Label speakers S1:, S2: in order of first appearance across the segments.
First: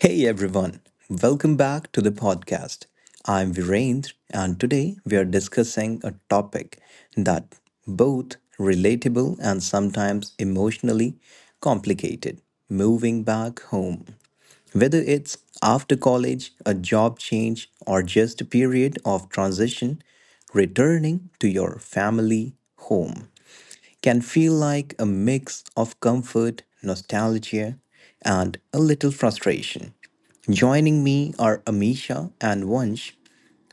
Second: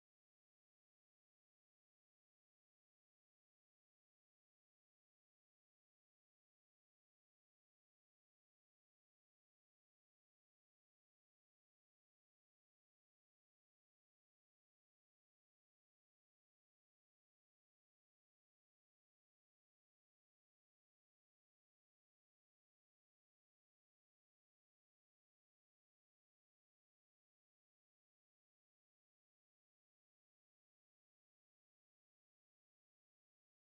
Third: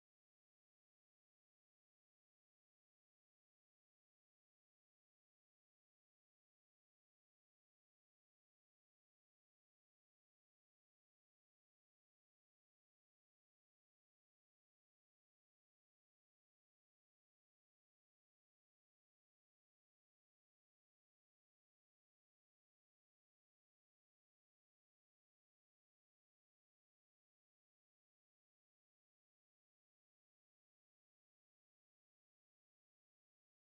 S1: Hey everyone, welcome back to the podcast. I'm Virendra, and today we are discussing a topic that both relatable and sometimes emotionally complicated moving back home. Whether it's after college, a job change, or just a period of transition, returning to your family home can feel like a mix of comfort, nostalgia, and a little frustration. Joining me are Amisha and Vansh,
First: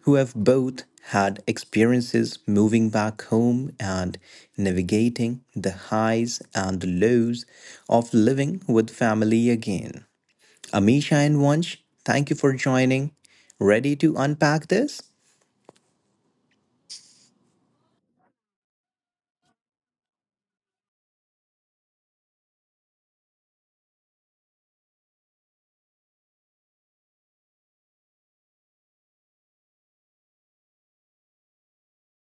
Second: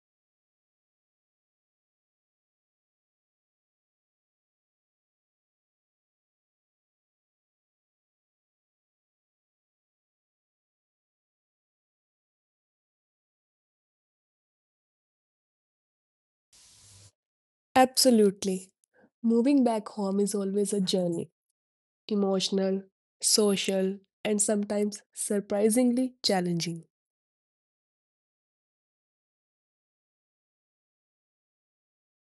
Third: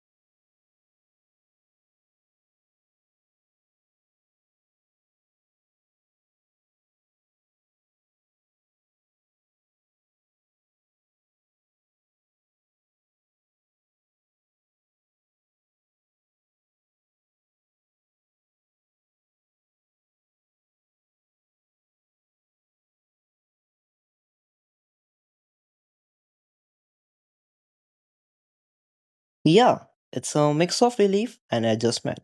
S1: who have both had experiences moving back home and navigating the highs and the lows of living with family again. Amisha and Vansh, thank you for joining. Ready to unpack this?
S2: Absolutely. Moving back home is always a journey, emotional, social, and sometimes surprisingly challenging.
S3: Yeah, it's a mix of relief and adjustment.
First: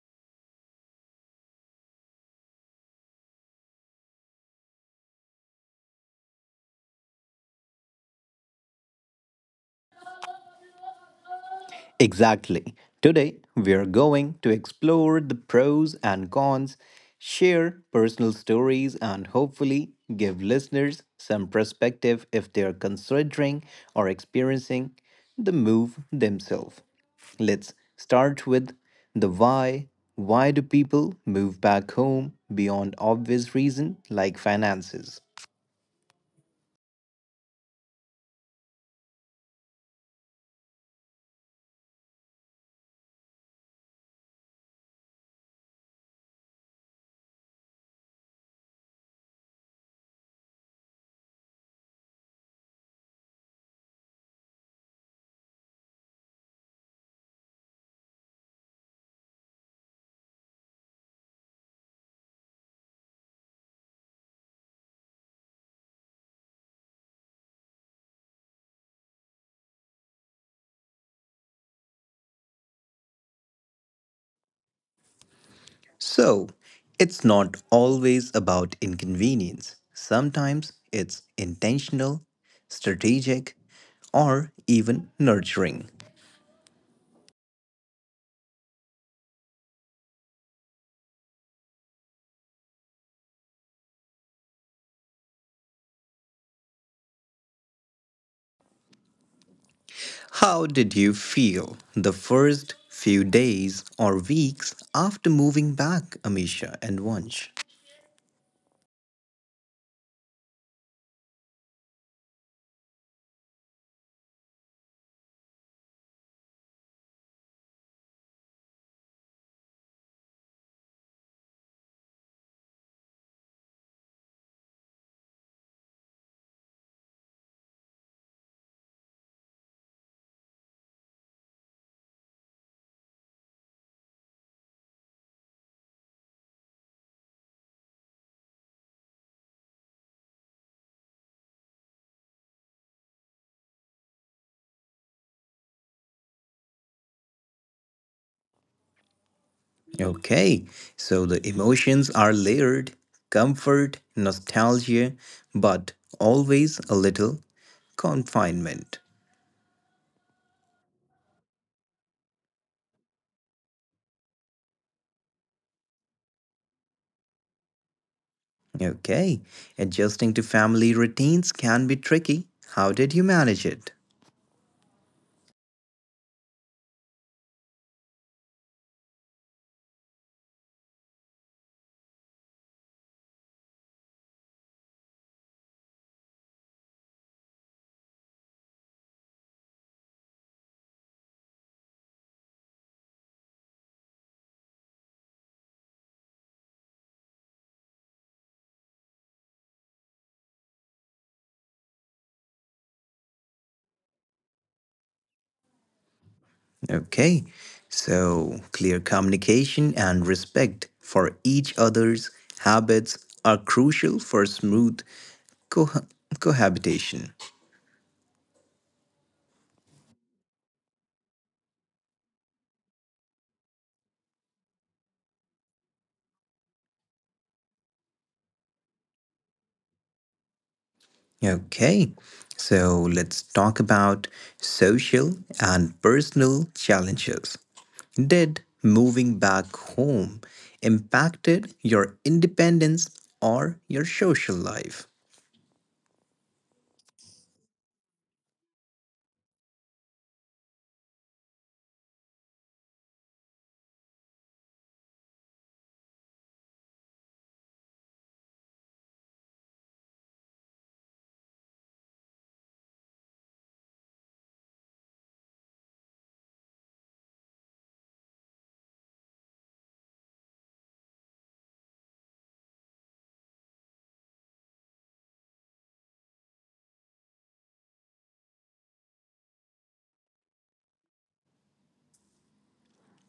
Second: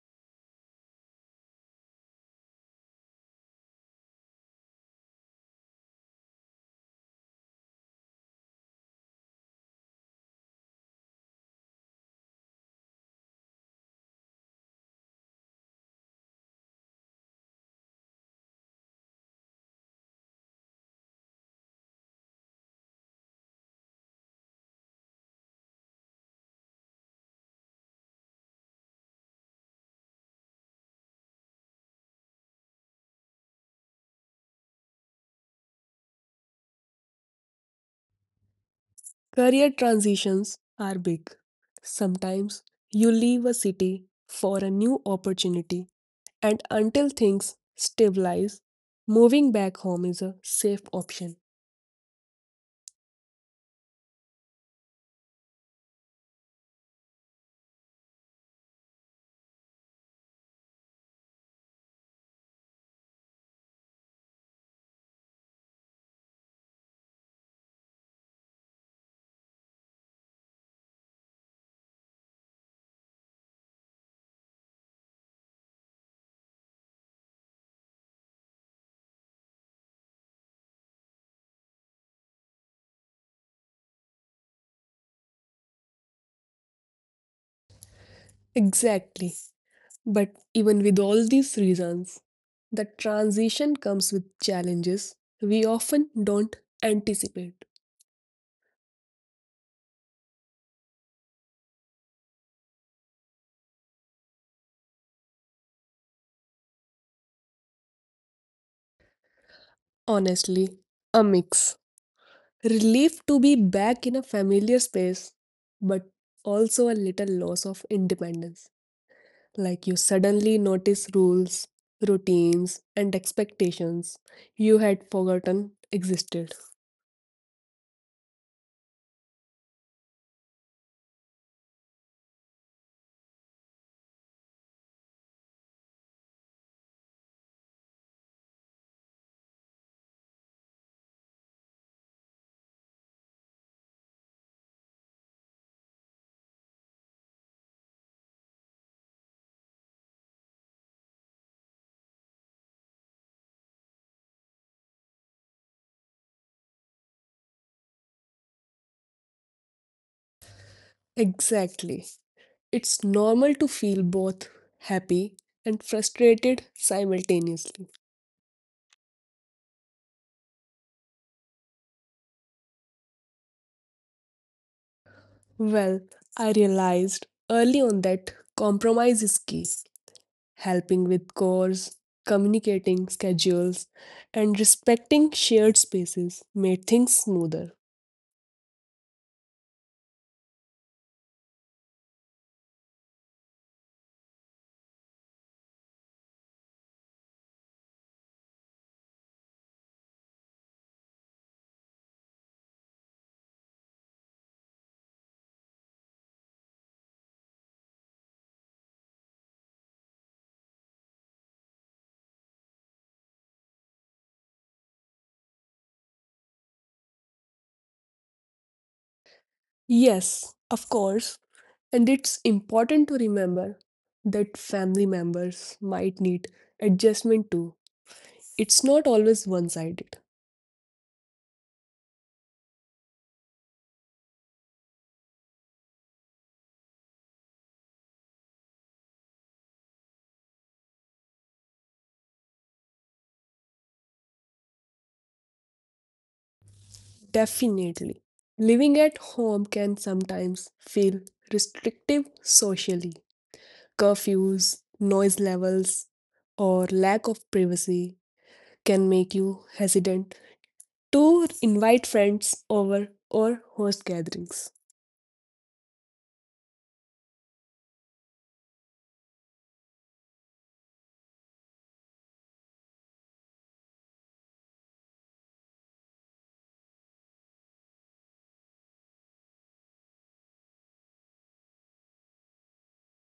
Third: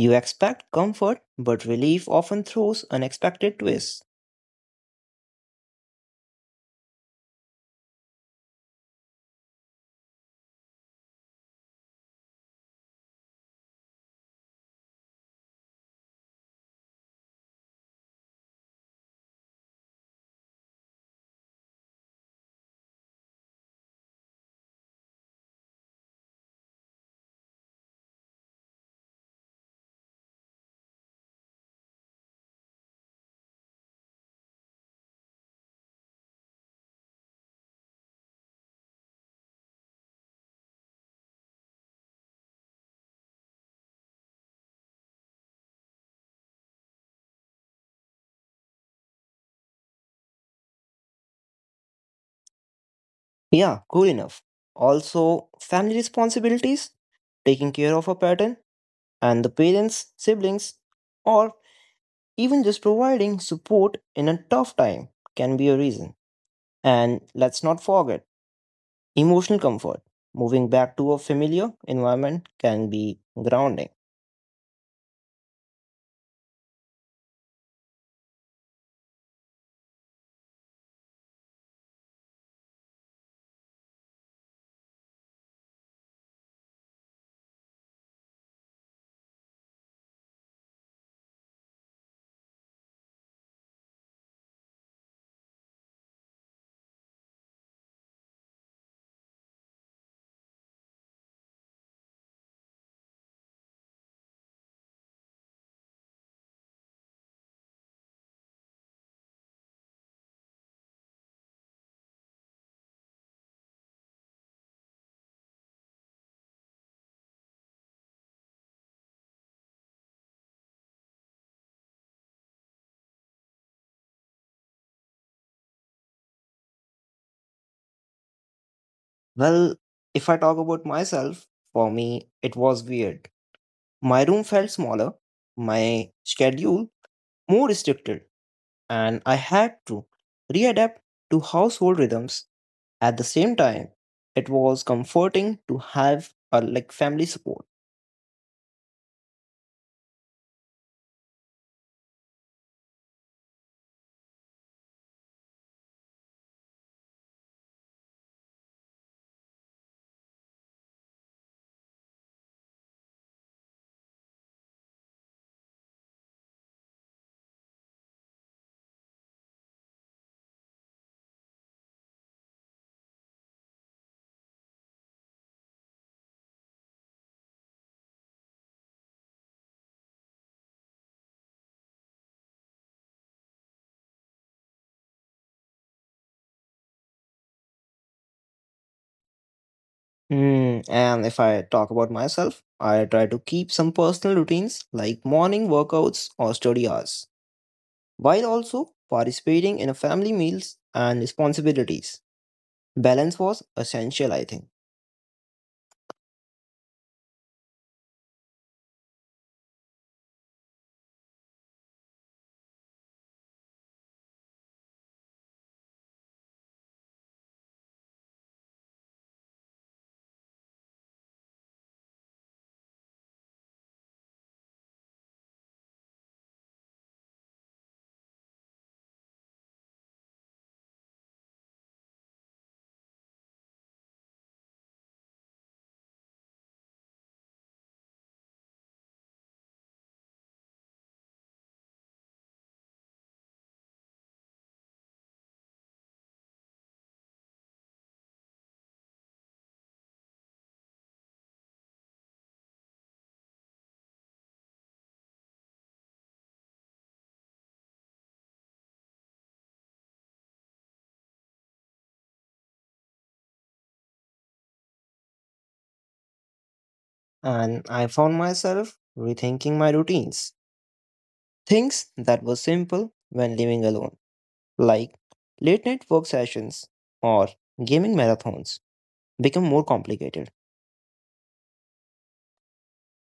S3: You expect comfort, but relief often throws unexpected twists.
S1: Exactly. Today, we are going to explore the pros and cons, share personal stories, and hopefully give listeners some perspective if they are considering or experiencing the move themselves. Let's start with the why. Why do people move back home beyond obvious reason like finances?
S2: Career transitions are big. Sometimes you leave a city for a new opportunity, and until things stabilize, moving back home is a safe option.
S3: Yeah, cool enough. Also, family responsibilities, taking care of a pattern, and the parents, siblings, or even just providing support in a tough time can be a reason. And let's not forget emotional comfort. Moving back to a familiar environment can be grounding.
S1: So, it's not always about inconvenience. Sometimes it's intentional, strategic, or even nurturing.
S2: Exactly. But even with all these reasons, the transition comes with challenges we often don't anticipate.
S1: How did you feel the first few days or weeks after moving back, Amisha and Vansh?
S2: Honestly, a mix. Relief to be back in a familiar space, but also a little loss of independence. Like you suddenly notice rules, routines, and expectations you had forgotten existed.
S3: Well, if I talk about myself, for me, it was weird. My room felt smaller, my schedule more restricted, and I had to readapt to household rhythms at the same time. It was comforting to have a like family support.
S1: Okay, so the emotions are layered comfort, nostalgia, but always a little confinement.
S2: Exactly. It's normal to feel both happy and frustrated simultaneously.
S1: Okay. Adjusting to family routines can be tricky. How did you manage it?
S2: Well, I realized early on that compromise is key. Helping with chores, communicating schedules, and respecting shared spaces made things smoother.
S3: Mm, and if I talk about myself, I try to keep some personal routines like morning workouts or study hours, while also participating in a family meals and responsibilities. Balance was essential, I think,
S1: Okay. So, clear communication and respect for each other's habits are crucial for smooth co- cohabitation.
S2: Yes, of course, and it's important to remember that family members might need adjustment too. It's not always one sided.
S1: Okay. So, let's talk about social and personal challenges. Did moving back home impacted your independence or your social life?
S2: Definitely. Living at home can sometimes feel restrictive socially. Curfews, noise levels, or lack of privacy can make you hesitant to invite friends over or host gatherings.
S3: and I found myself rethinking my routines. Things that were simple when living alone, like late night work sessions or gaming marathons, become more complicated.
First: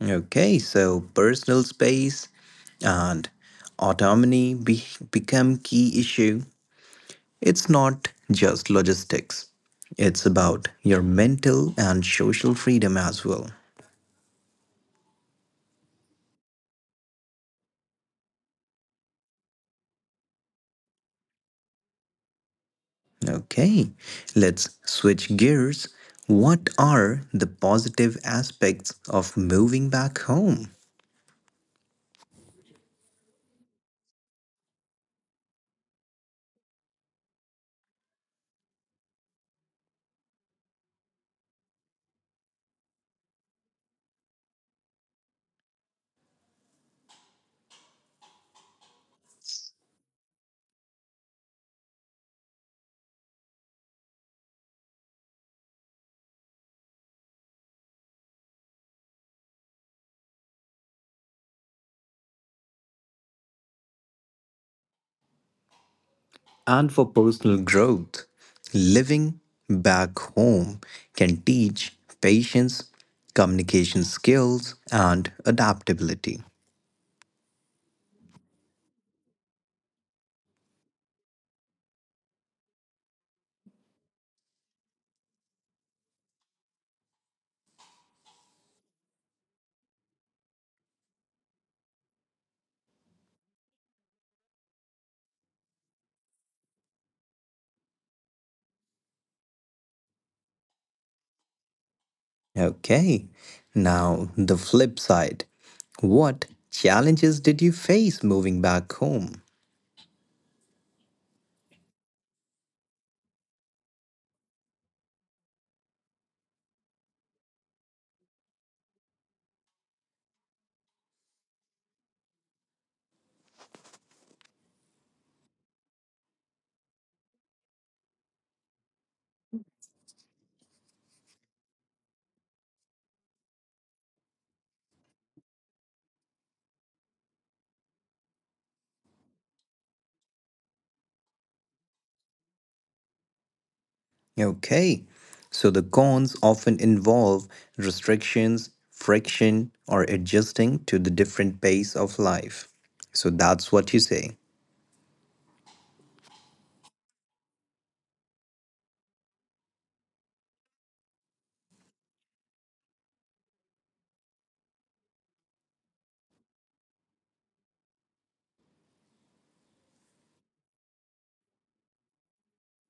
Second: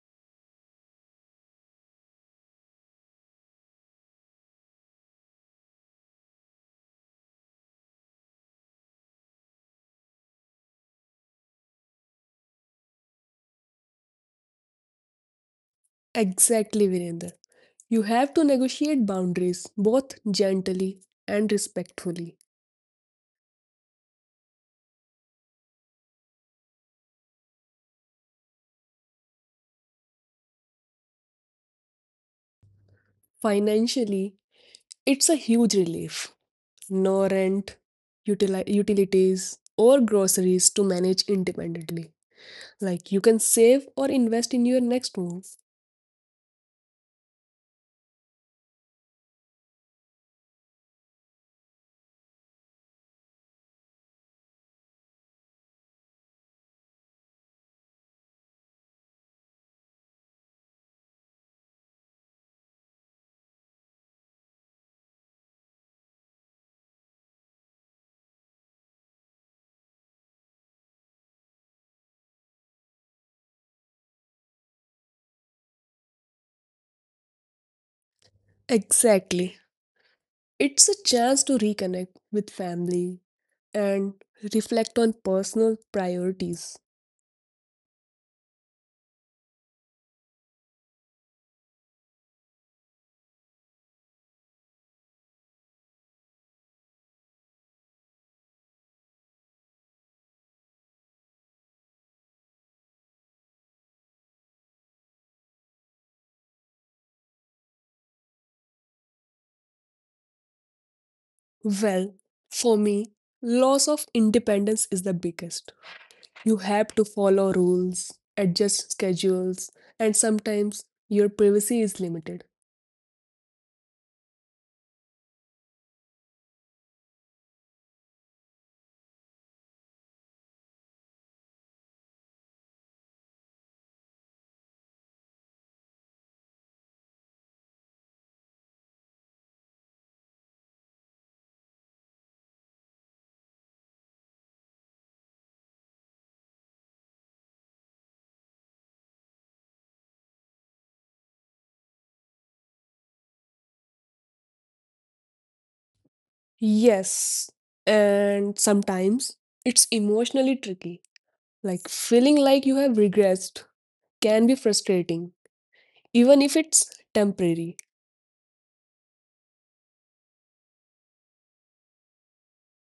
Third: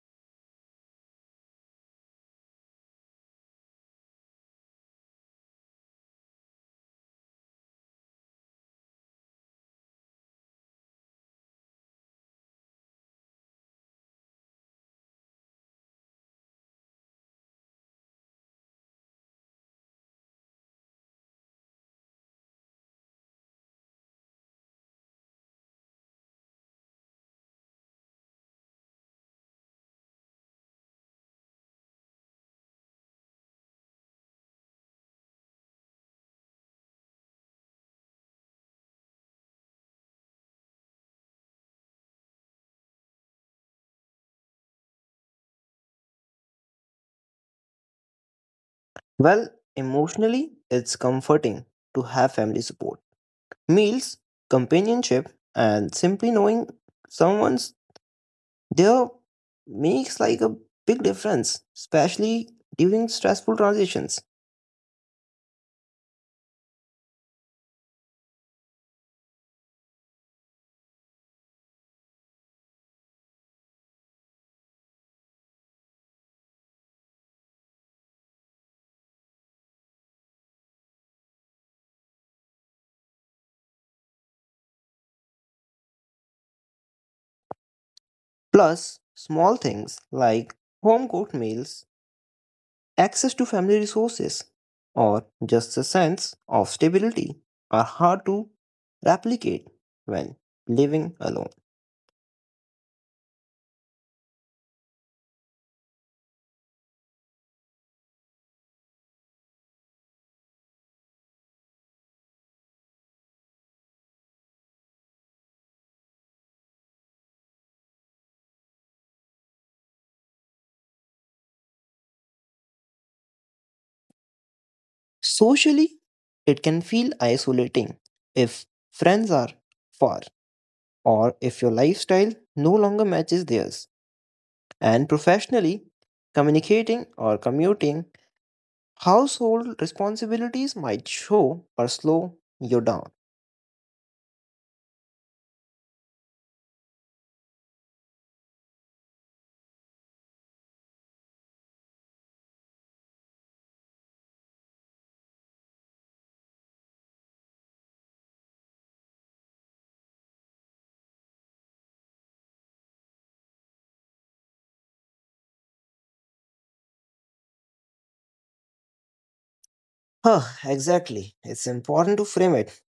S1: Okay, so personal space and autonomy become key issue. It's not just logistics. It's about your mental and social freedom as well.
S2: Exactly, Virender. You have to negotiate boundaries both gently and respectfully.
S1: Okay, let's switch gears. What are the positive aspects of moving back home?
S2: Financially, it's a huge relief. No rent, utilities, or groceries to manage independently. Like you can save or invest in your next move.
S3: Well, emotionally, it's comforting to have family support, meals, companionship, and simply knowing someone's there makes like a big difference, especially during stressful transitions.
S1: And for personal growth, living back home can teach patience, communication skills, and adaptability.
S2: Exactly. It's a chance to reconnect with family and reflect on personal priorities.
S3: Plus, small things like home cooked meals, access to family resources, or just a sense of stability are hard to replicate when living alone.
S1: Okay, now the flip side. What challenges did you face moving back home?
S2: Well, for me, loss of independence is the biggest. You have to follow rules, adjust schedules, and sometimes your privacy is limited.
S3: Socially, it can feel isolating if friends are far or if your lifestyle no longer matches theirs. And professionally, communicating or commuting, household responsibilities might show or slow you down.
S1: Okay, so the cons often involve restrictions, friction, or adjusting to the different pace of life. So that's what you say.
S2: Yes, and sometimes it's emotionally tricky. Like feeling like you have regressed can be frustrating, even if it's temporary.
S3: Huh, exactly. It's important to frame it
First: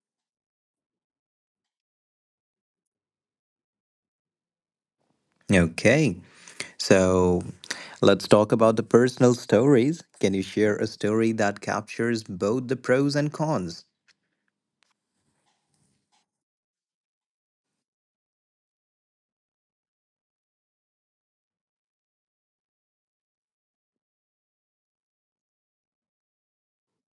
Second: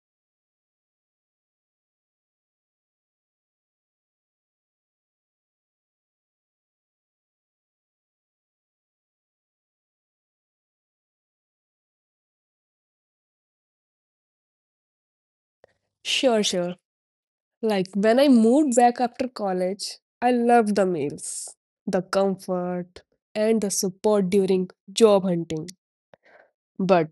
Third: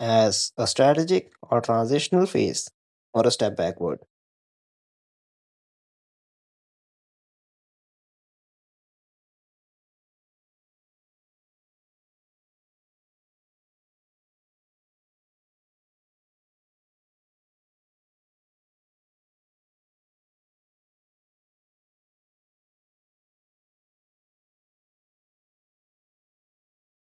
S3: as a strategic or transitional phase or a step backward.
S1: Okay. So let's talk about the personal stories. Can you share a story that captures both the pros and cons?
S2: Sure, sure. Like when I moved back after college, I loved the meals, the comfort, and the support during job hunting. But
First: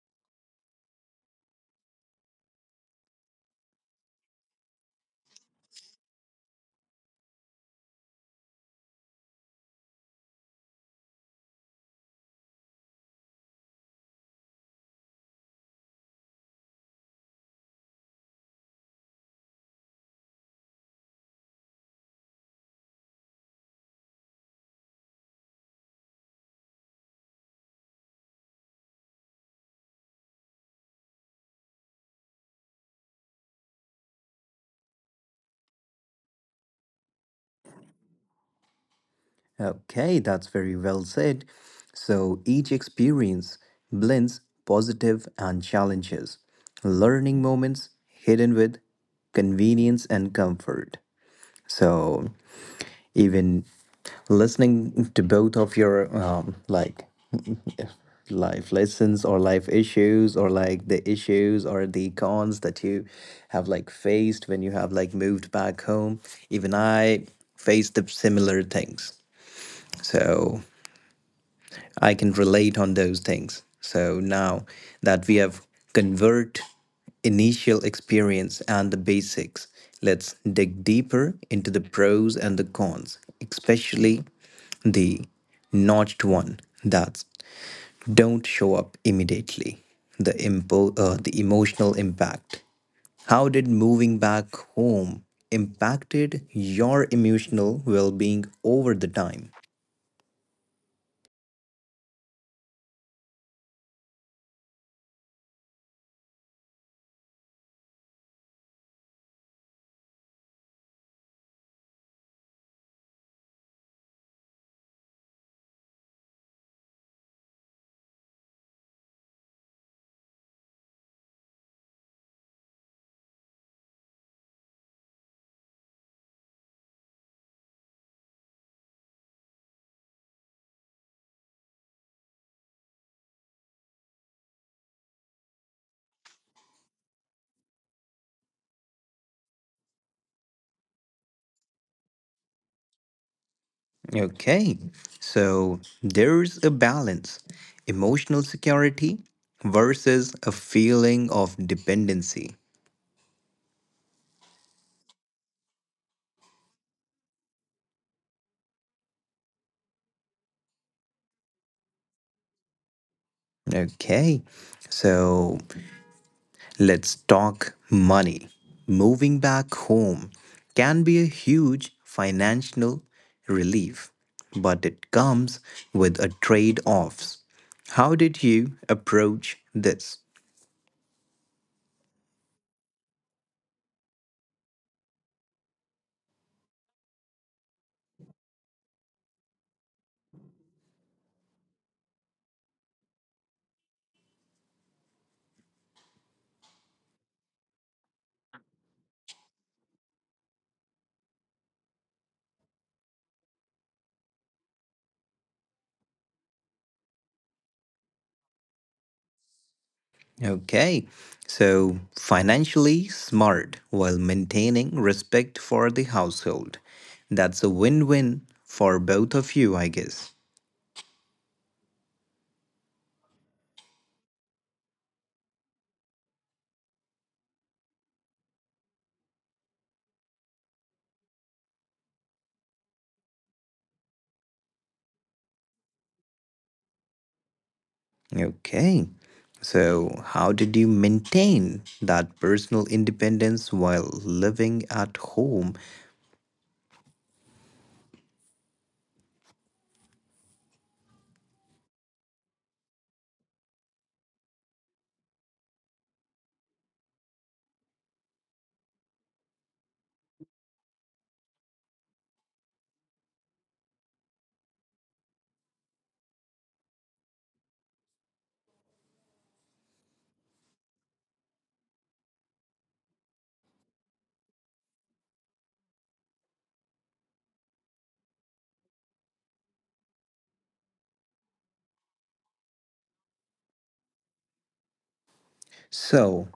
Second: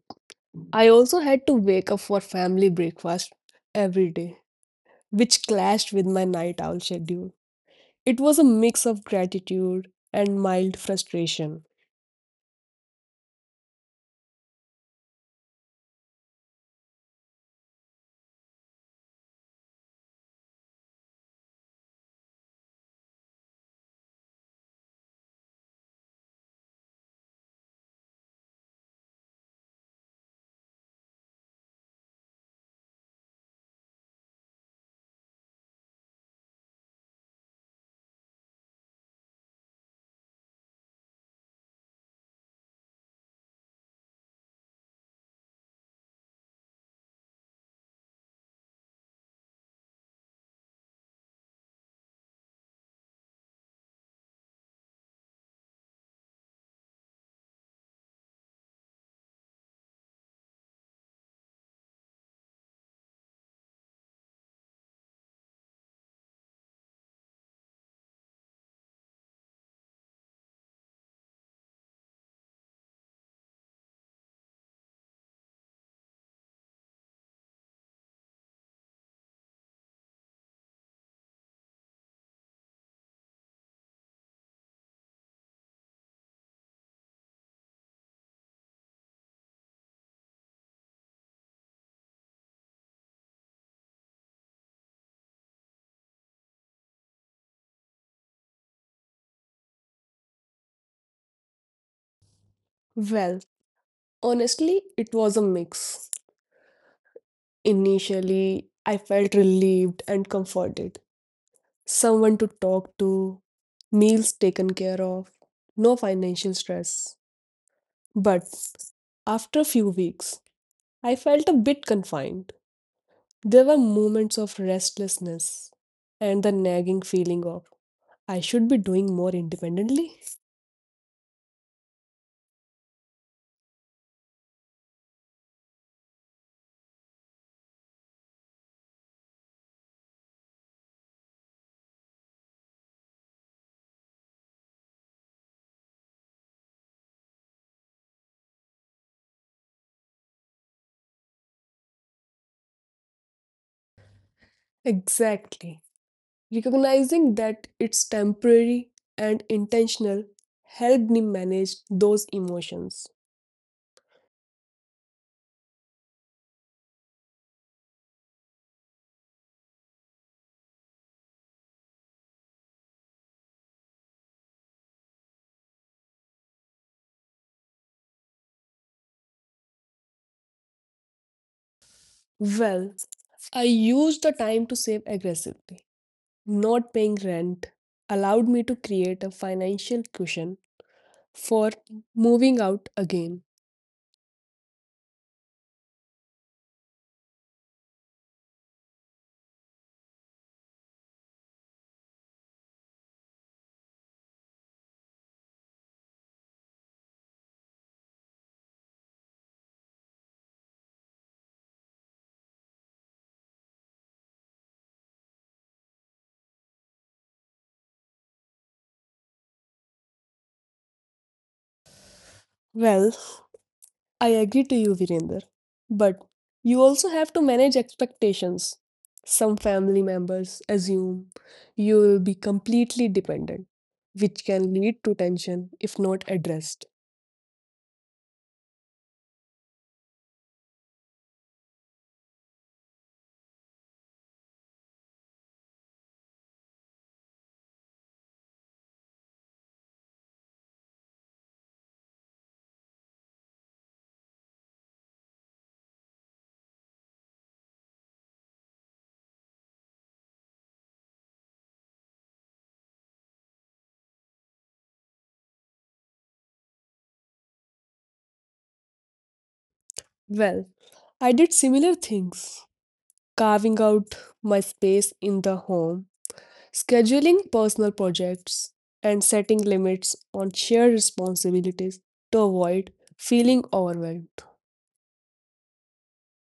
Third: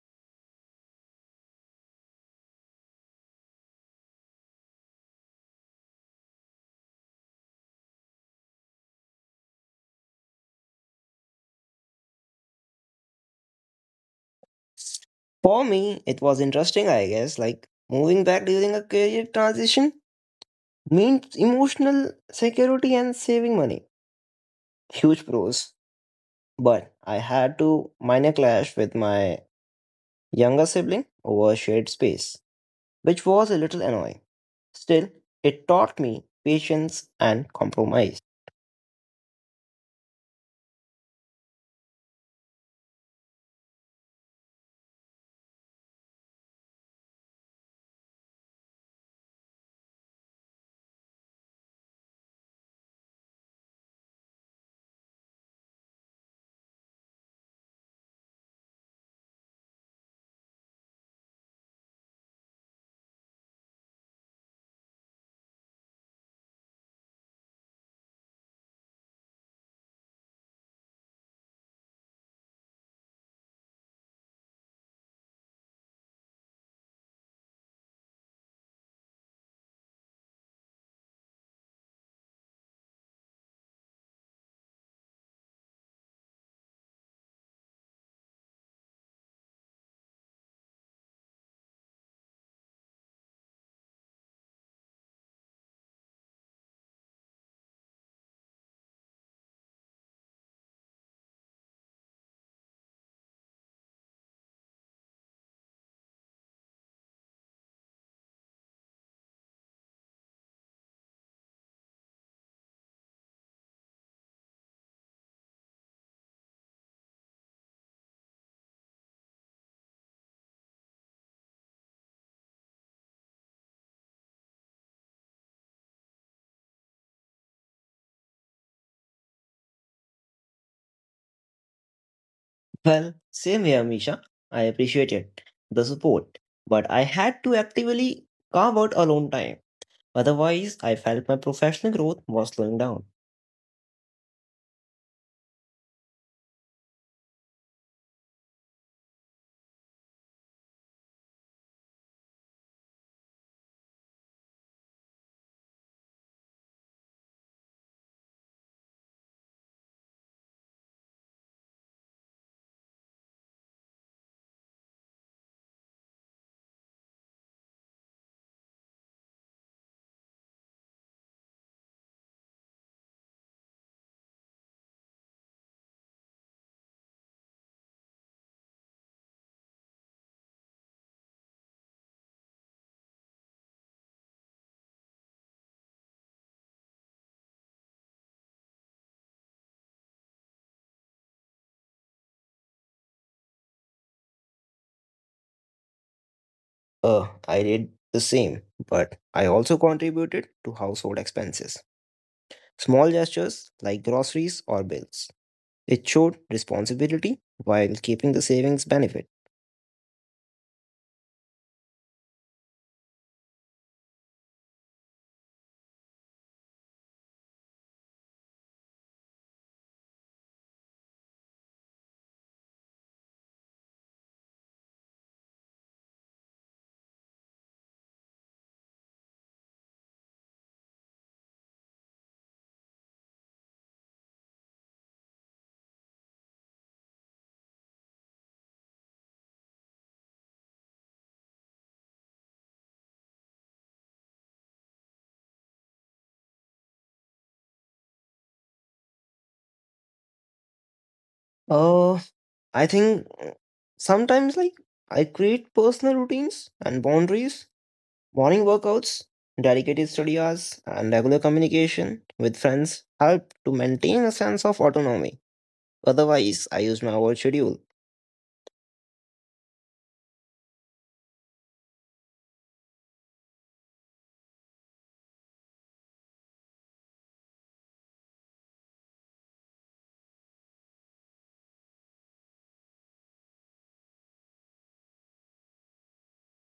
S2: I also had to wake up for family breakfast every day, which clashed with my night owl schedule. It was a mix of gratitude and mild frustration.
S3: For me, it was interesting, I guess, like moving back during a career transition means emotional security and saving money. Huge pros. But I had to minor clash with my younger sibling over shared space, which was a little annoying. Still, it taught me patience and compromise.
S1: Okay, that's very well said. So each experience blends positive and challenges, learning moments hidden with convenience and comfort. So even listening to both of your like life lessons or life issues or like the issues or the cons that you have like faced when you have like moved back home, even I faced the similar things, so I can relate on those things. So now that we have convert initial experience and the basics, let's dig deeper into the pros and the cons, especially the notched one that's don't show up immediately. The the emotional impact. How did moving back home impacted your emotional well-being over the time?
S2: Well, honestly, it was a mix. Initially, I felt relieved and comforted, someone to talk to, meals taken care of, no financial stress. But after a few weeks, I felt a bit confined. There were moments of restlessness and the nagging feeling of I should be doing more independently.
S3: Well, same here, Misha. I appreciated the support, but I had to actively carve out alone time. Otherwise, I felt my professional growth was slowing down.
S1: Okay, so there's a balance emotional security versus a feeling of dependency.
S2: Exactly. Recognizing that it's temporary and intentional helped me manage those emotions.
S1: Okay, so let's talk money. Moving back home can be a huge financial relief, but it comes with a trade offs. How did you approach this?
S2: Well, I used the time to save aggressively. Not paying rent allowed me to create a financial cushion for moving out again.
S3: I did the same, but I also contributed to household expenses. Small gestures like groceries or bills. It showed responsibility while keeping the savings benefit.
S1: Okay, so financially smart while maintaining respect for the household. That's a win win for both of you, I guess.
S2: Well, I agree to you, Virender, but you also have to manage expectations. Some family members assume you will be completely dependent, which can lead to tension if not addressed.
S1: Okay, so how did you maintain that personal independence while living at home?
S3: Uh, I think Sometimes like I create personal routines and boundaries. Morning workouts, dedicated study hours, and regular communication with friends help to maintain a sense of autonomy. Otherwise, I use my old schedule.
S2: Well, I did similar things, carving out my space in the home, scheduling personal projects and setting limits on shared responsibilities to avoid feeling overwhelmed.
S1: So,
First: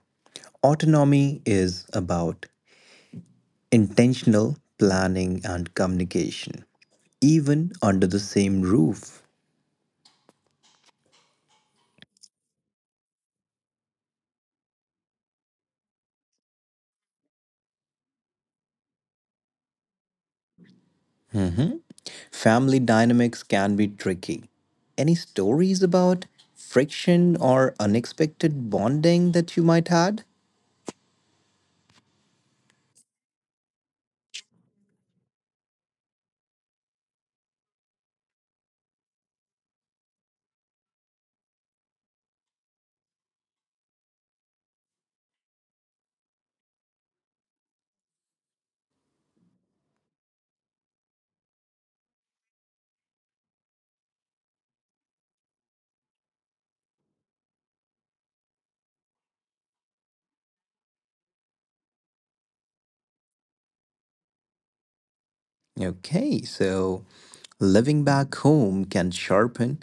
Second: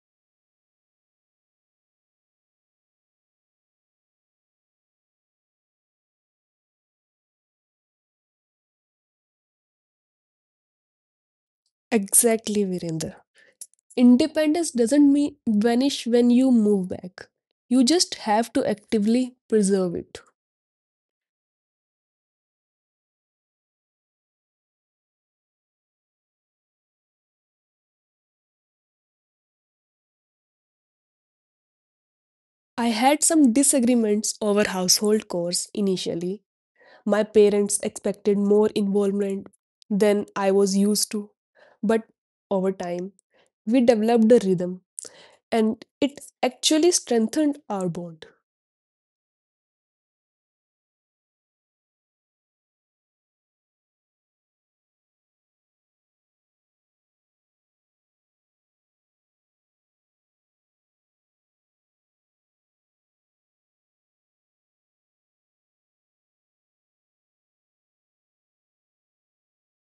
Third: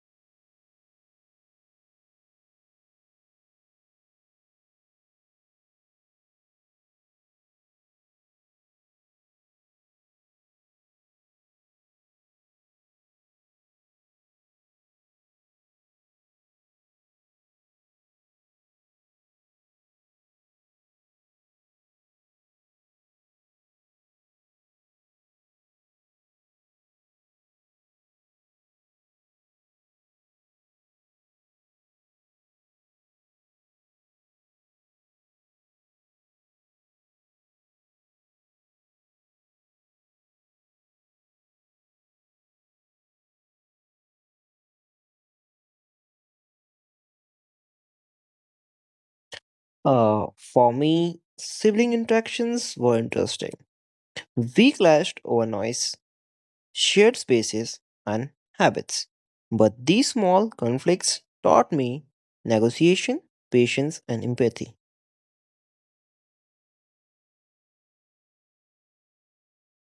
S1: autonomy is about intentional planning and communication, even under the same roof.
S2: Exactly, Virender. Independence doesn't mean vanish when you move back. You just have to actively preserve it.
S1: Mhm. Family dynamics can be tricky. Any stories about friction or unexpected bonding that you might had?
S2: I had some disagreements over household chores initially. My parents expected more involvement than I was used to. But over time, we developed a rhythm and it actually strengthened our bond.
S3: For me, sibling interactions were interesting. We clashed over noise, shared spaces, and habits. But these small conflicts taught me negotiation, patience, and empathy.
S1: Okay, so living back home can sharpen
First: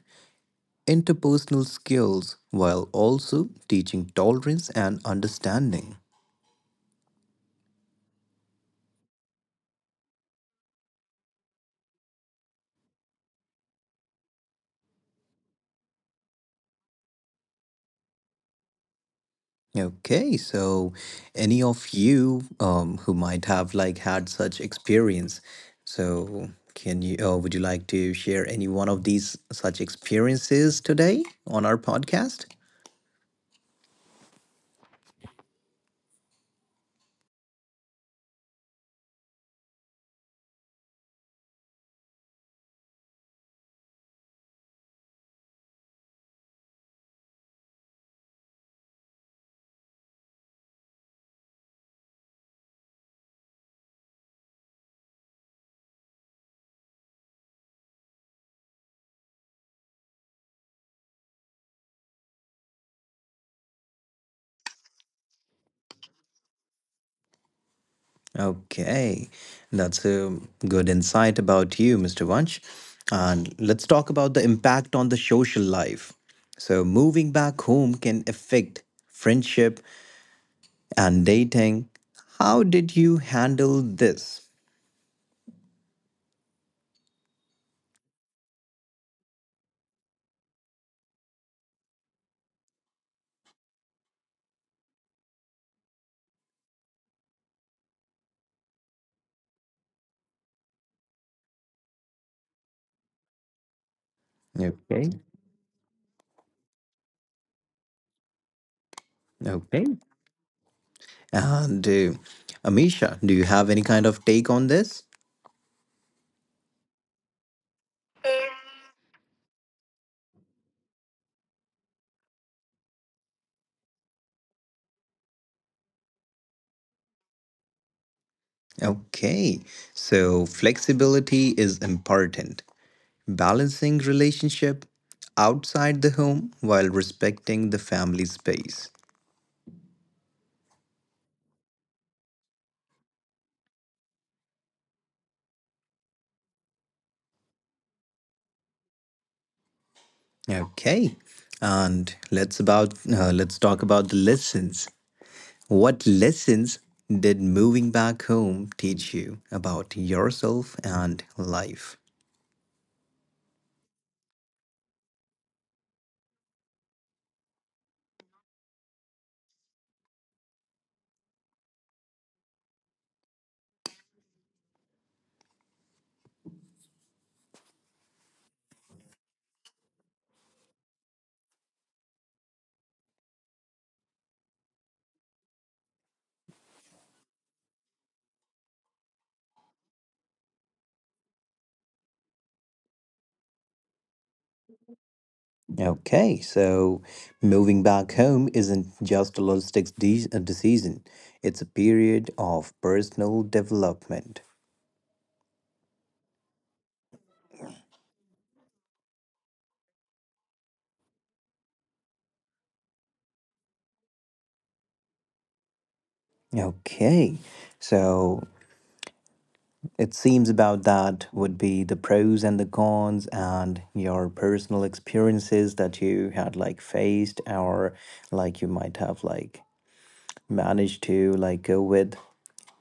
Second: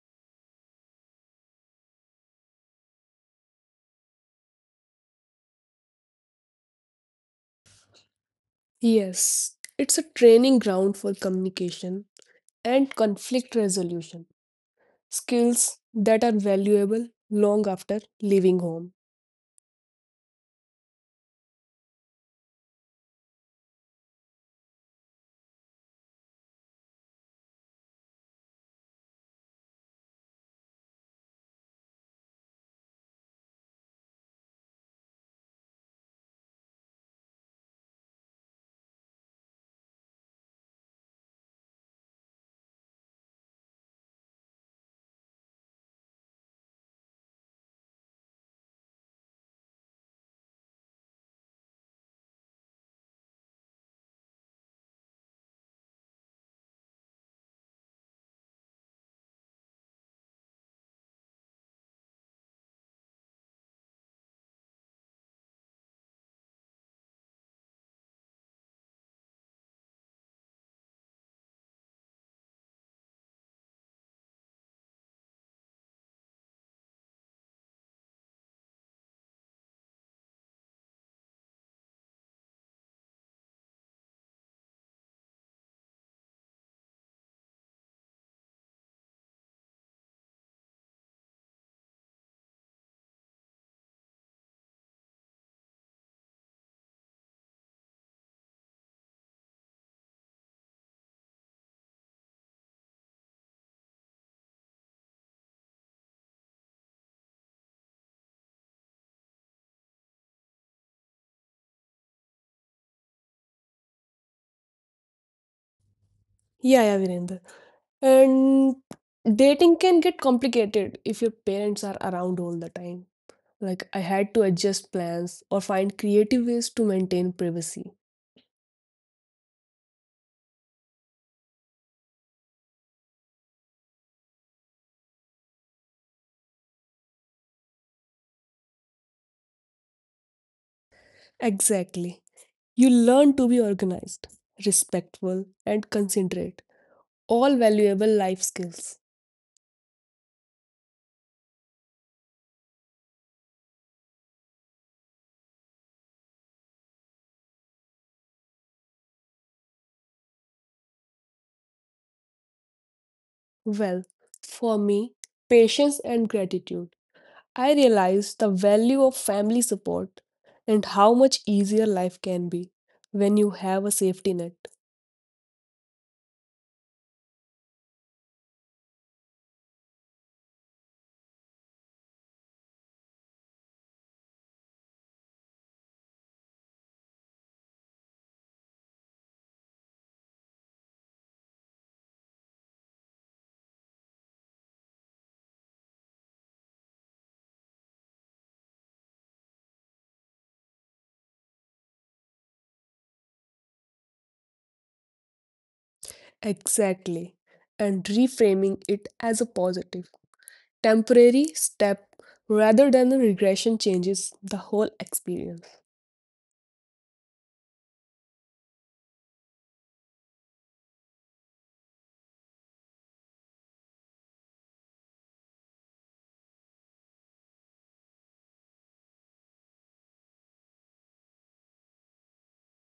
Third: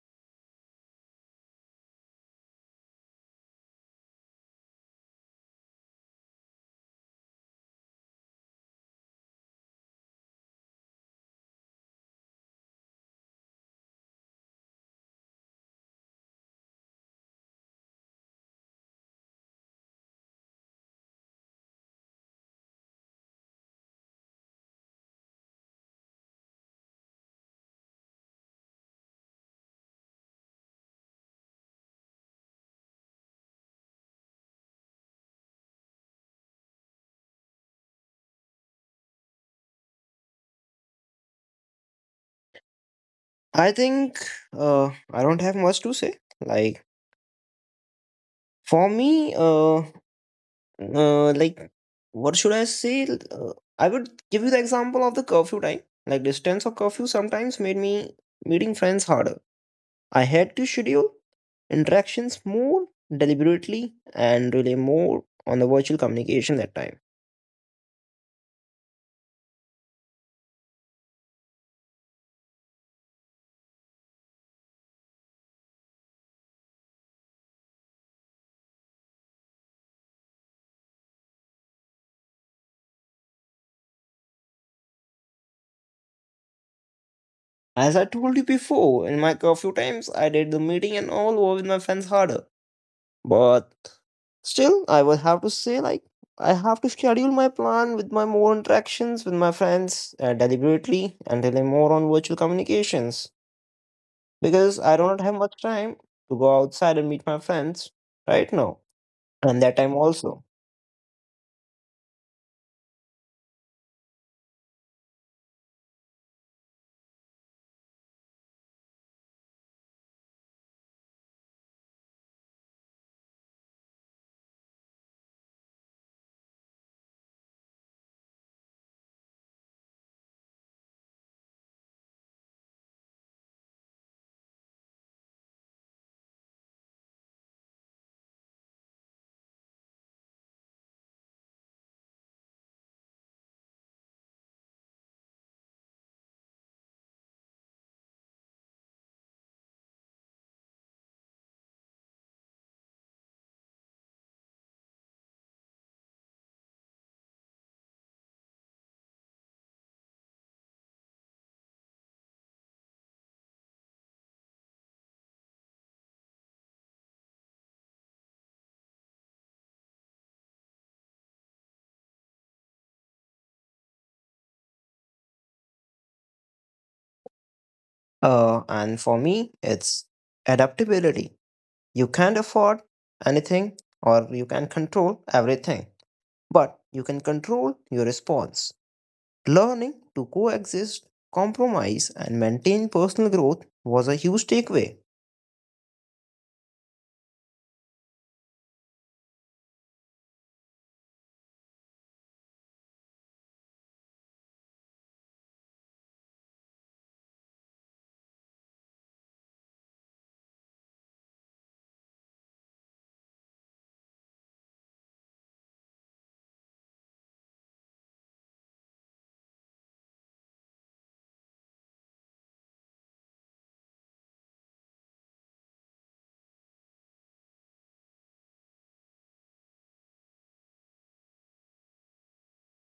S1: interpersonal skills while also teaching tolerance and understanding.
S2: Yes, it's a training ground for communication and conflict resolution, skills that are valuable long after leaving home.
S1: Okay, so any of you who might have like had such experience, so can you or would you like to share any one of these such experiences today on our podcast?
S3: I think I don't have much to say. Like, for me, Uh, like, what should I say? I would give you the example of the curfew time. Like, distance of curfew sometimes made me meeting friends harder. I had to schedule interactions more deliberately and rely more on the virtual communication that time.
S1: Okay, that's a good insight about you, Mr. Vanch. And let's talk about the impact on the social life. So moving back home can affect friendship and dating. How did you handle this?
S3: As I told you before, in my curfew times, I did the meeting and all over with my friends harder. But still, I would have to say, like, I have to schedule my plan with my more interactions with my friends deliberately and rely more on virtual communications because I
S1: Okay.
S3: don't have much time to go outside and meet my friends right now and that
S1: Okay.
S3: time also.
S1: And Amisha, do you have any kind of take on this?
S2: Yeah, yeah, Virendra. And dating can get complicated if your parents are around all the time. Like, I had to adjust plans or find creative ways to maintain privacy.
S1: Okay. So, flexibility is important. Balancing relationship outside the home while respecting the family space.
S2: Exactly. You learn to be organized, respectful, and considerate, all valuable life skills.
S1: Okay. And let's talk about the lessons. What lessons did moving back home teach you about yourself and life?
S2: Well, for me, patience and gratitude. I realized the value of family support and how much easier life can be when you have a safety net.
S3: And for me, it's adaptability. You can't afford anything or you can control everything, but you can control your response. Learning to coexist, compromise, and maintain personal growth was a huge takeaway.
S1: Okay, so moving back home isn't just a a decision, it's a period of personal development.
S2: Exactly. And reframing it as a positive, temporary step rather than a regression changes the whole experience.
S1: Okay, so it seems about that would be the pros and the cons and your personal experiences that you had like faced or like you might have like managed to like go with.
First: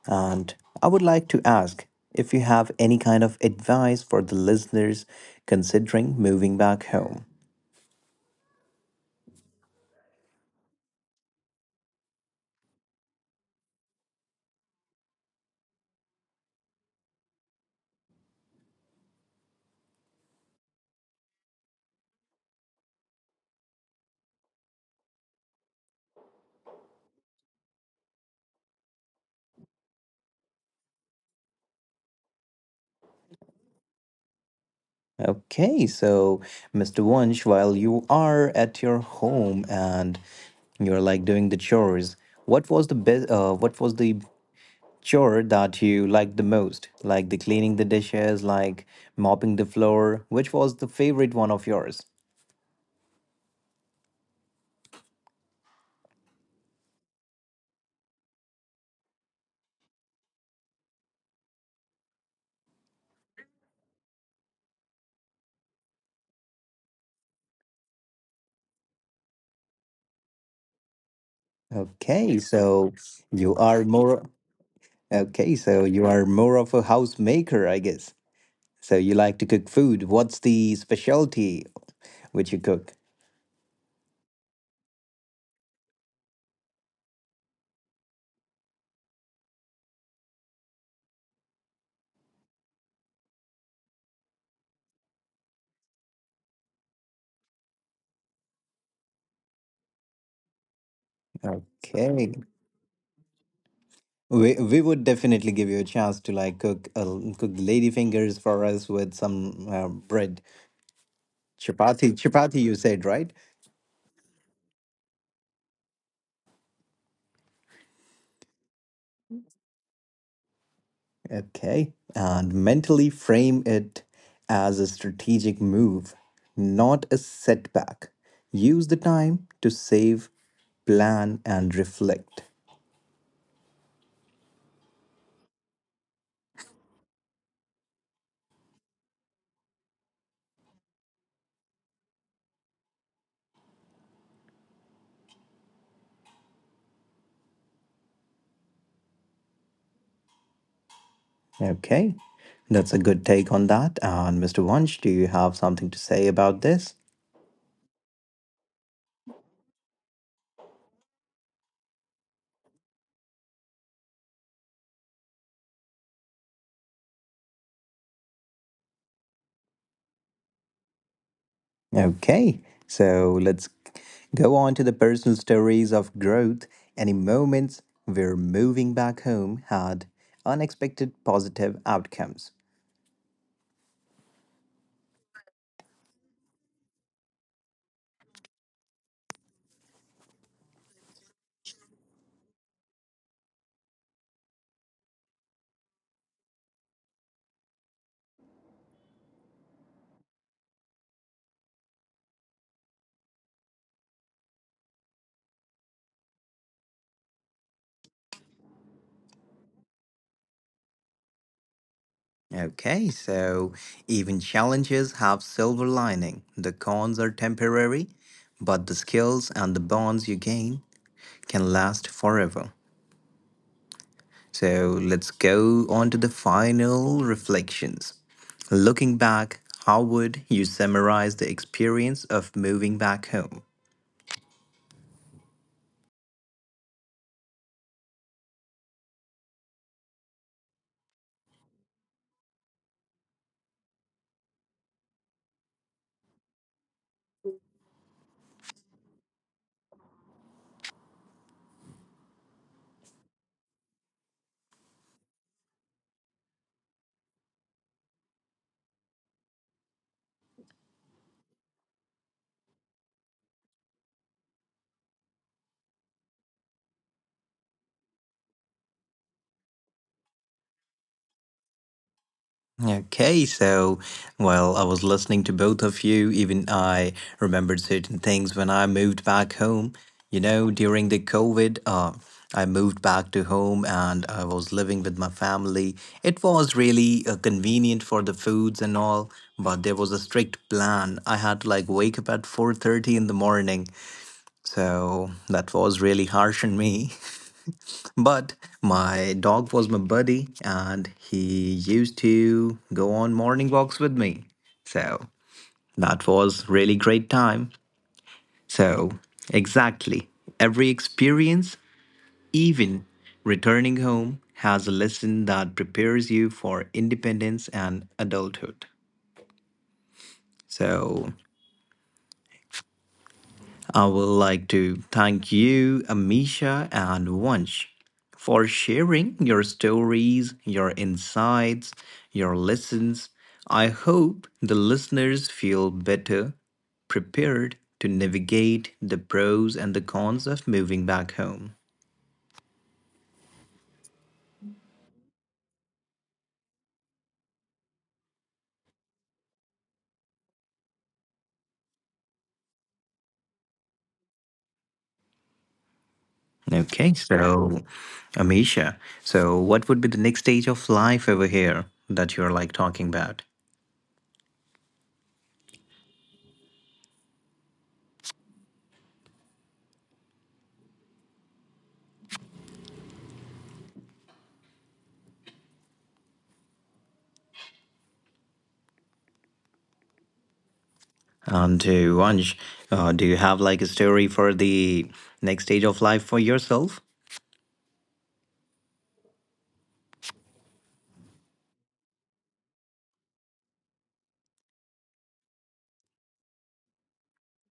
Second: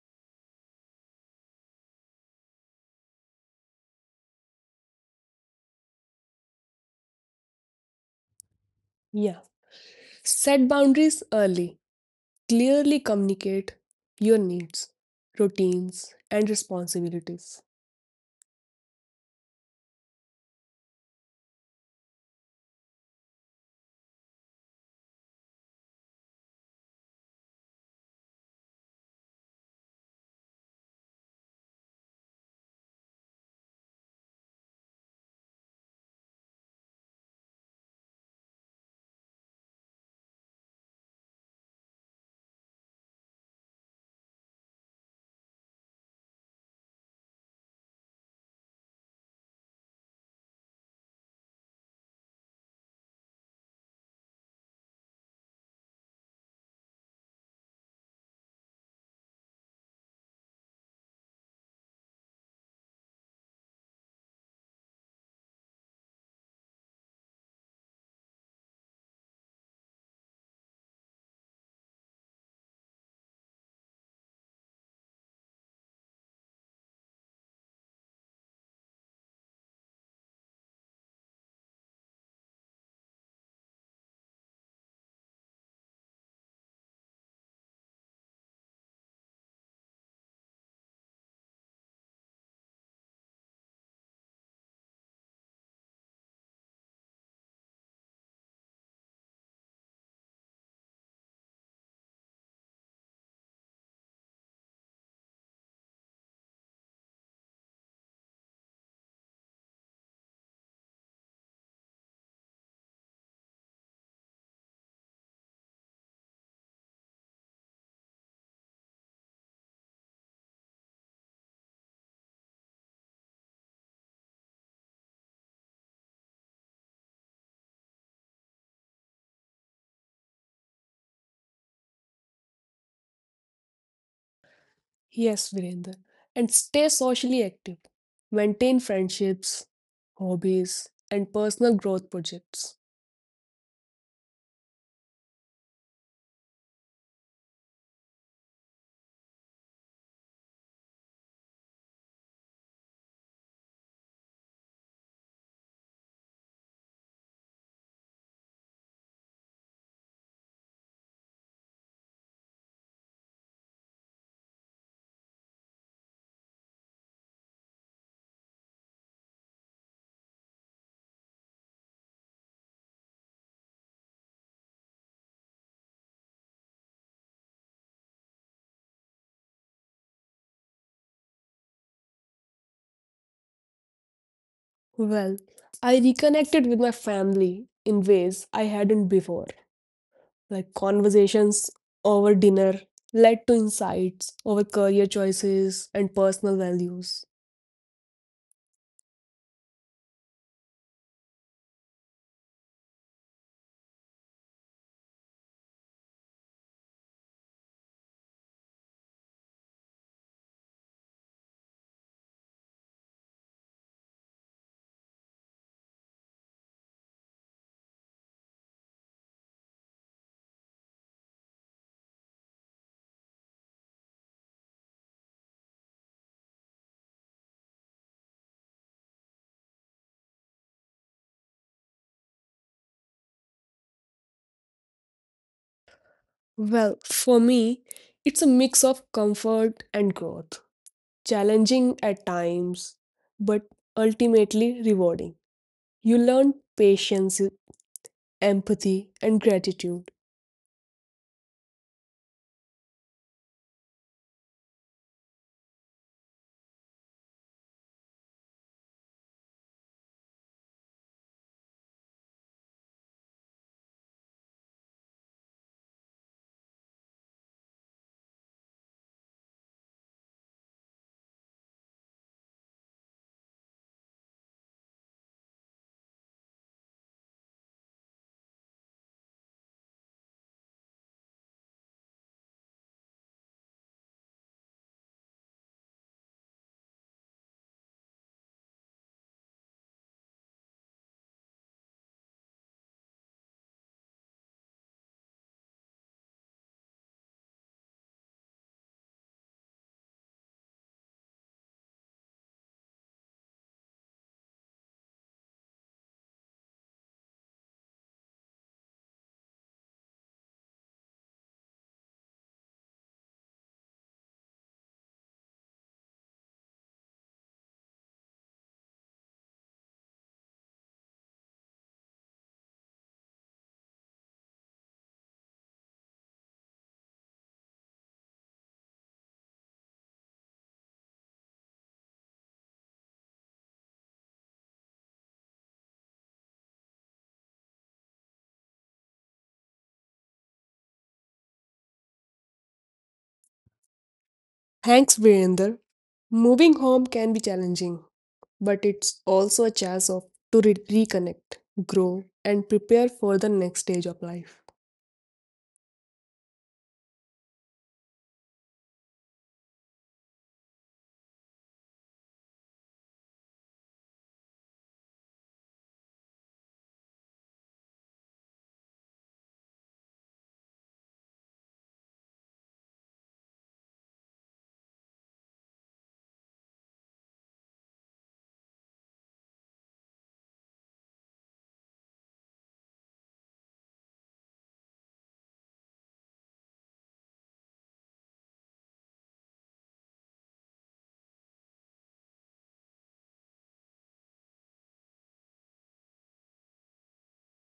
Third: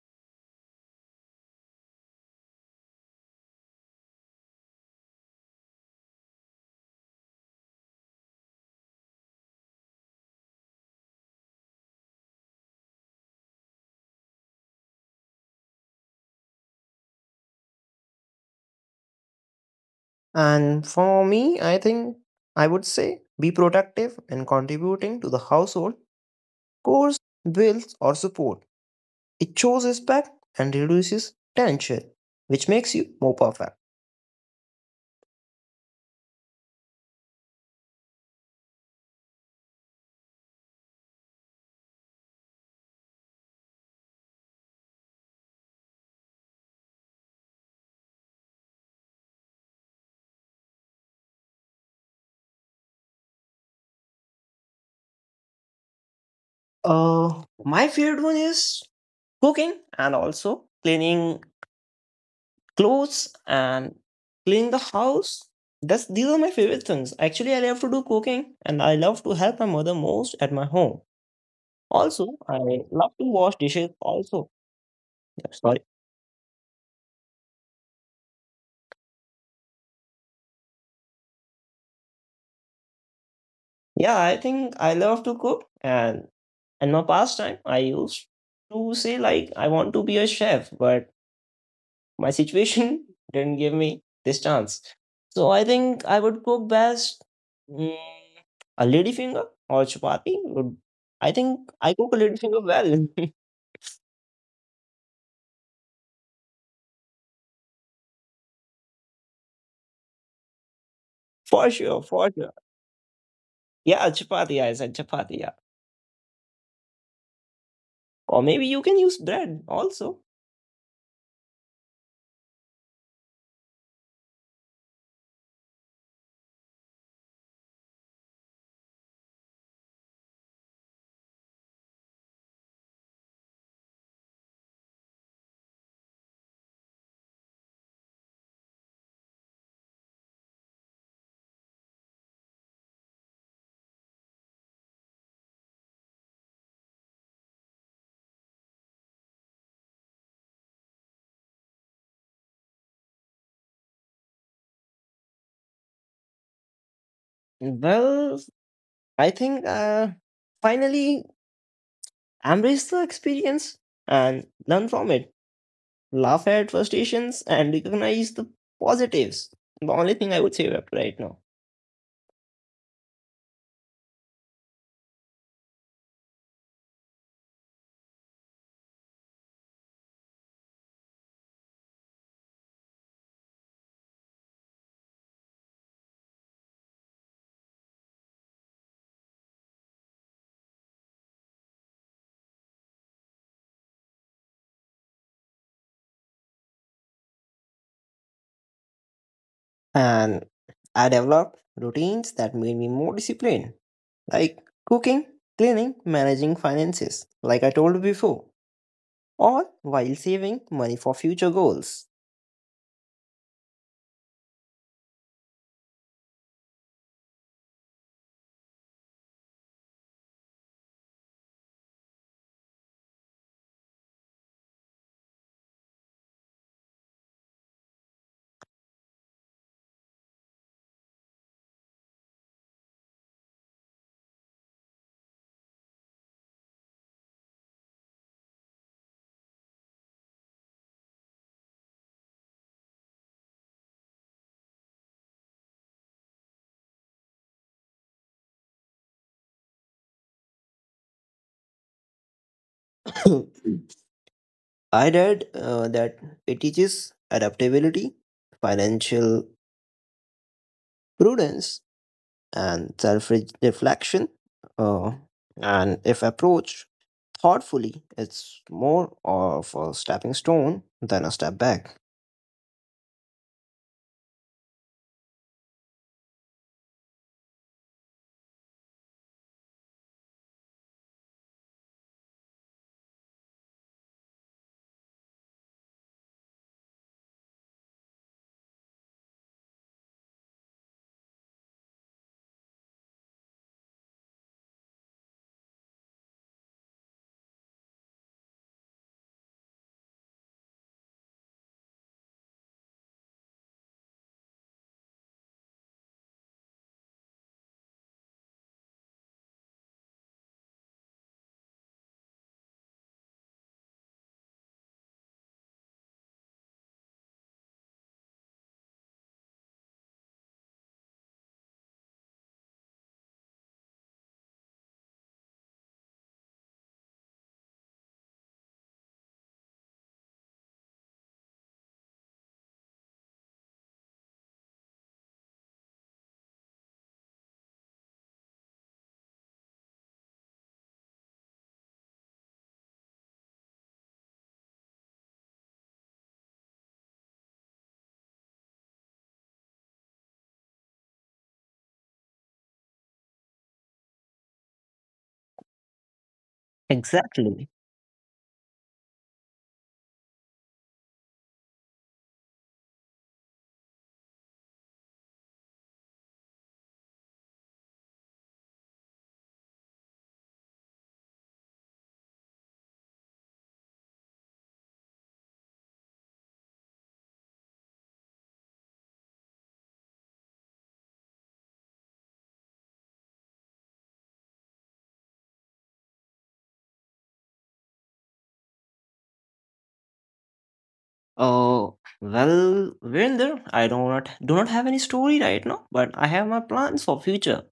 S1: And I would like to ask if you have any kind of advice for the listeners considering moving back home.
S2: Yeah. Set boundaries early. Clearly communicate your needs, routines, and responsibilities.
S3: And for me, I think I would say be productive in contributing to the household, course, bills, or support. It shows respect and reduces tension, which makes you more perfect.
S1: Okay, so Mr. Wunsch, while you are at your home and you're like doing the chores, what was the best? What was the chore that you liked the most? Like the cleaning the dishes, like mopping the floor. Which was the favorite one of yours?
S3: My favorite one is cooking and also cleaning clothes and clean the house. That's these are my favorite things. Actually, I love to do cooking and I love to help my mother most at my home.
S1: Okay,
S3: Also, I
S1: so
S3: love to
S1: you
S3: wash
S1: are
S3: dishes
S1: more.
S3: also.
S1: Okay,
S3: Yeah,
S1: so
S3: sorry.
S1: you are more of a housemaker, I guess. So you like to cook food. What's the specialty which you cook?
S3: Yeah, I think I love to cook and in my past time I used to say like I want to be a chef, but my situation didn't give me this chance. So I think I would cook best mm, a lady finger or chapati. I think I cook a lady
S1: Okay.
S3: finger well.
S1: We would definitely give you a chance to like cook cook lady fingers for us with some bread.
S3: For sure,
S1: Chapati,
S3: for sure.
S1: chapati you said, right?
S3: Yeah, chapati. I said chapati. Yeah, or maybe you can use bread also.
S1: Okay. And mentally frame it as a strategic move, not a setback. Use the time to save, plan and reflect.
S2: Yes, Virendra. And stay socially active. Maintain friendships, hobbies, and personal growth projects.
S1: Okay, that's a good take on that. And Mr. Wunsch, do you have something to say about this?
S3: Well, I think Finally, embrace the experience and learn from it. Laugh at frustrations and recognize the positives. The only thing I would say up right now.
S1: Okay, so let's go on to the personal stories of growth. Any moments where moving back home had unexpected positive outcomes?
S2: Well, I reconnected with my family in ways I hadn't before. Like conversations over dinner led to insights over career choices and personal values.
S3: And I developed routines that made me more disciplined, like cooking, cleaning, managing finances, like I told you before, all while saving money for future goals.
S1: Okay, so even challenges have silver lining. The cons are temporary, but the skills and the bonds you gain can last forever. So let's go on to the final reflections. Looking back, how would you summarize the experience of moving back home?
S2: Well, for me, it's a mix of comfort and growth. Challenging at times, but ultimately rewarding. You learn patience, empathy, and gratitude.
S3: I read that it teaches adaptability, financial prudence, and self reflection. Uh, and if approached thoughtfully, it's more of a stepping stone than a step back.
S1: Okay, so while I was listening to both of you, even I remembered certain things when I moved back home. You know, during the COVID, I moved back to home and I was living with my family. It was really convenient for the foods and all, but there was a strict plan. I had to like wake up at 4:30 in the morning, so that was really harsh on me. But my dog was my buddy and he used to go on morning walks with me. So that was really great time. So exactly every experience, even returning home, has a lesson that prepares you for independence and adulthood. So I would like to thank you, Amisha and Wunsch, for sharing your stories, your insights, your lessons. I hope the listeners feel better prepared to navigate the pros and the cons of moving back home.
S2: Thanks, Virender. Moving home can be challenging, but it's also a chance of to reconnect, grow, and prepare for the next stage of life.
S1: Okay,
S3: Exactly.
S1: so Amisha, so what would be the next stage of life over here that you're like talking about? And to Vansh, do you have like a story for the next stage of life for yourself?
S3: Oh, well, Virender, I do not have any story right now, but I have my plans for future.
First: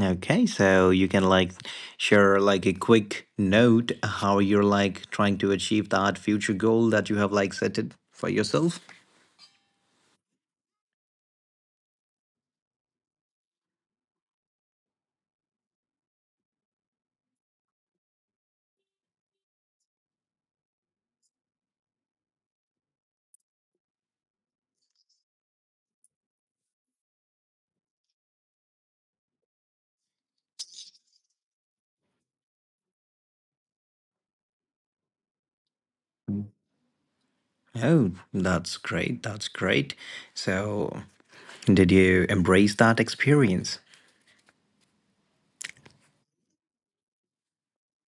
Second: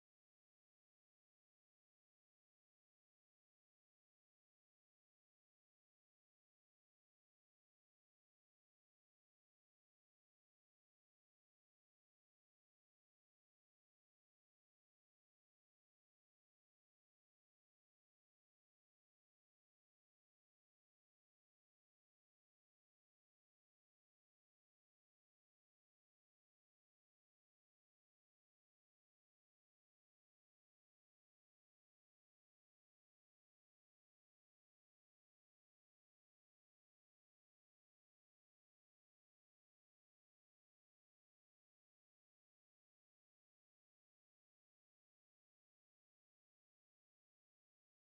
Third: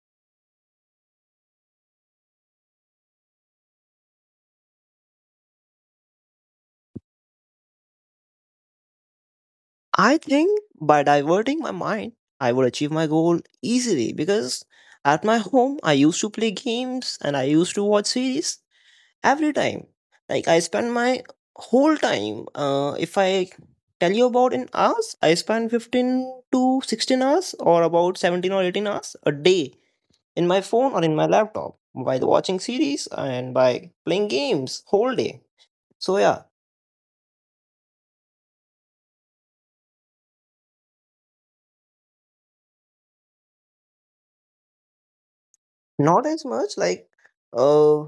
S1: Okay, so you can like share like a quick note how you're like trying to achieve that future goal that you have like set it for yourself.
S3: I think by diverting my mind, I would achieve my goal easily because at my home I used to play games and I used to watch series every time. Like I spend my whole time. If I tell you about in hours, I spend 15 to 16 hours or about 17 or 18 hours a day in my phone or in my laptop by watching series and by playing games whole day. So yeah,
S1: Oh, that's great. That's great. So, did you embrace that experience?
S3: not as much like uh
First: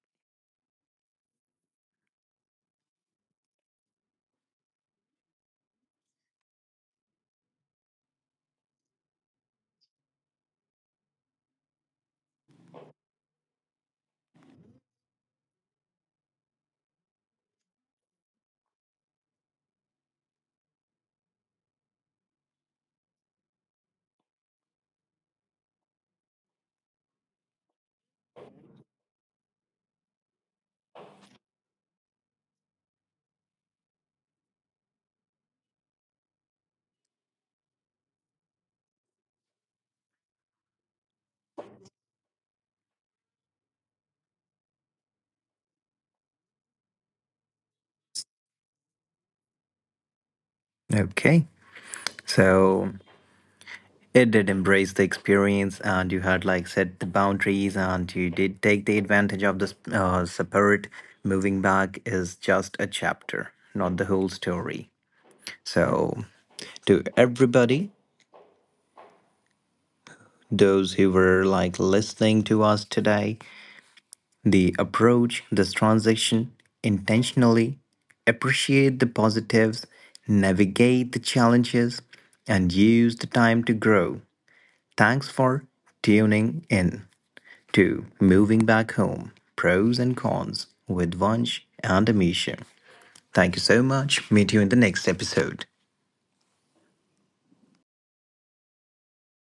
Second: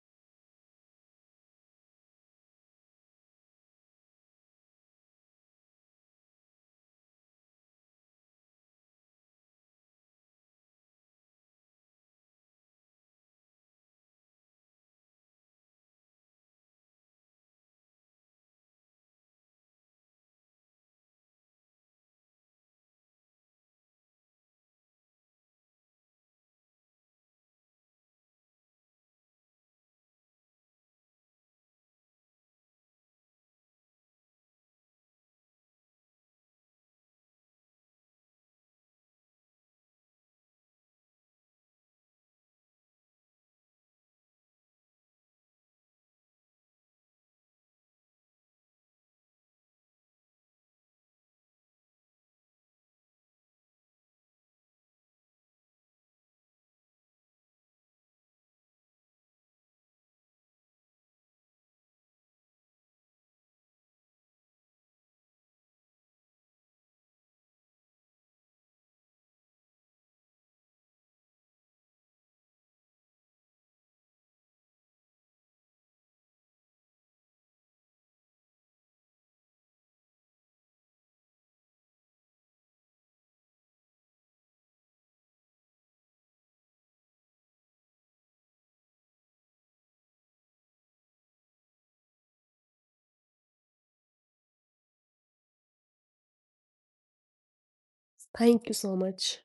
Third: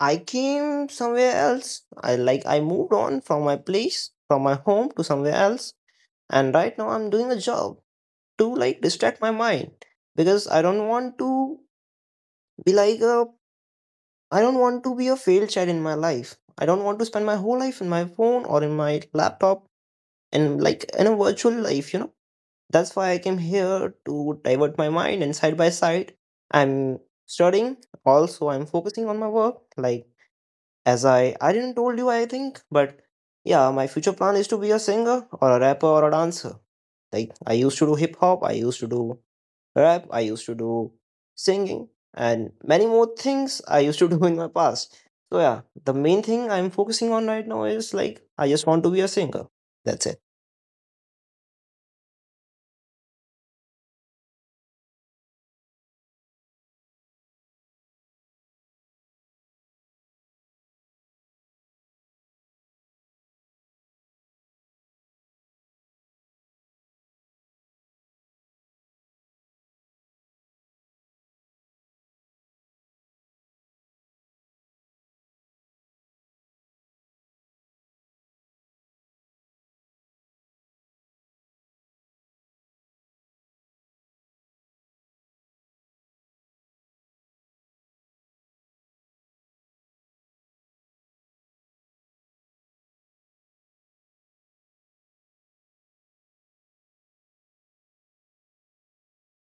S3: I came somewhere else. I like I moved on from my place, from my home to somewhere else, and right now I'm doing a job to like distract my mind because I don't want to be like a I don't want to be a failed child in my life. I don't want to spend my whole life in my phone or in my laptop and like in a virtual life, you know. That's why I came here to divert my mind and side by side I'm studying. Also I'm focusing on my work. Like as I didn't told you I think, but yeah, my future plan is to be a singer or a rapper or a dancer. Like I used to do hip hop, I used to do rap, I used to do singing and many more things I used to do in my past. So yeah, the main thing I'm focusing on right now is like I just want to be a singer. That's it.
S1: Okay. So, it did embrace the experience, and you had like set the boundaries, and you did take the advantage of this separate moving back is just a chapter, not the whole story. So, to everybody, those who were like listening to us today, the approach, this transition, intentionally appreciate the positives, navigate the challenges, and use the time to grow. Thanks for tuning in. 2. Moving back home. Pros and cons with Vansh and Amisha. Thank you so much. Meet you in the next episode.
S2: Thank you so much.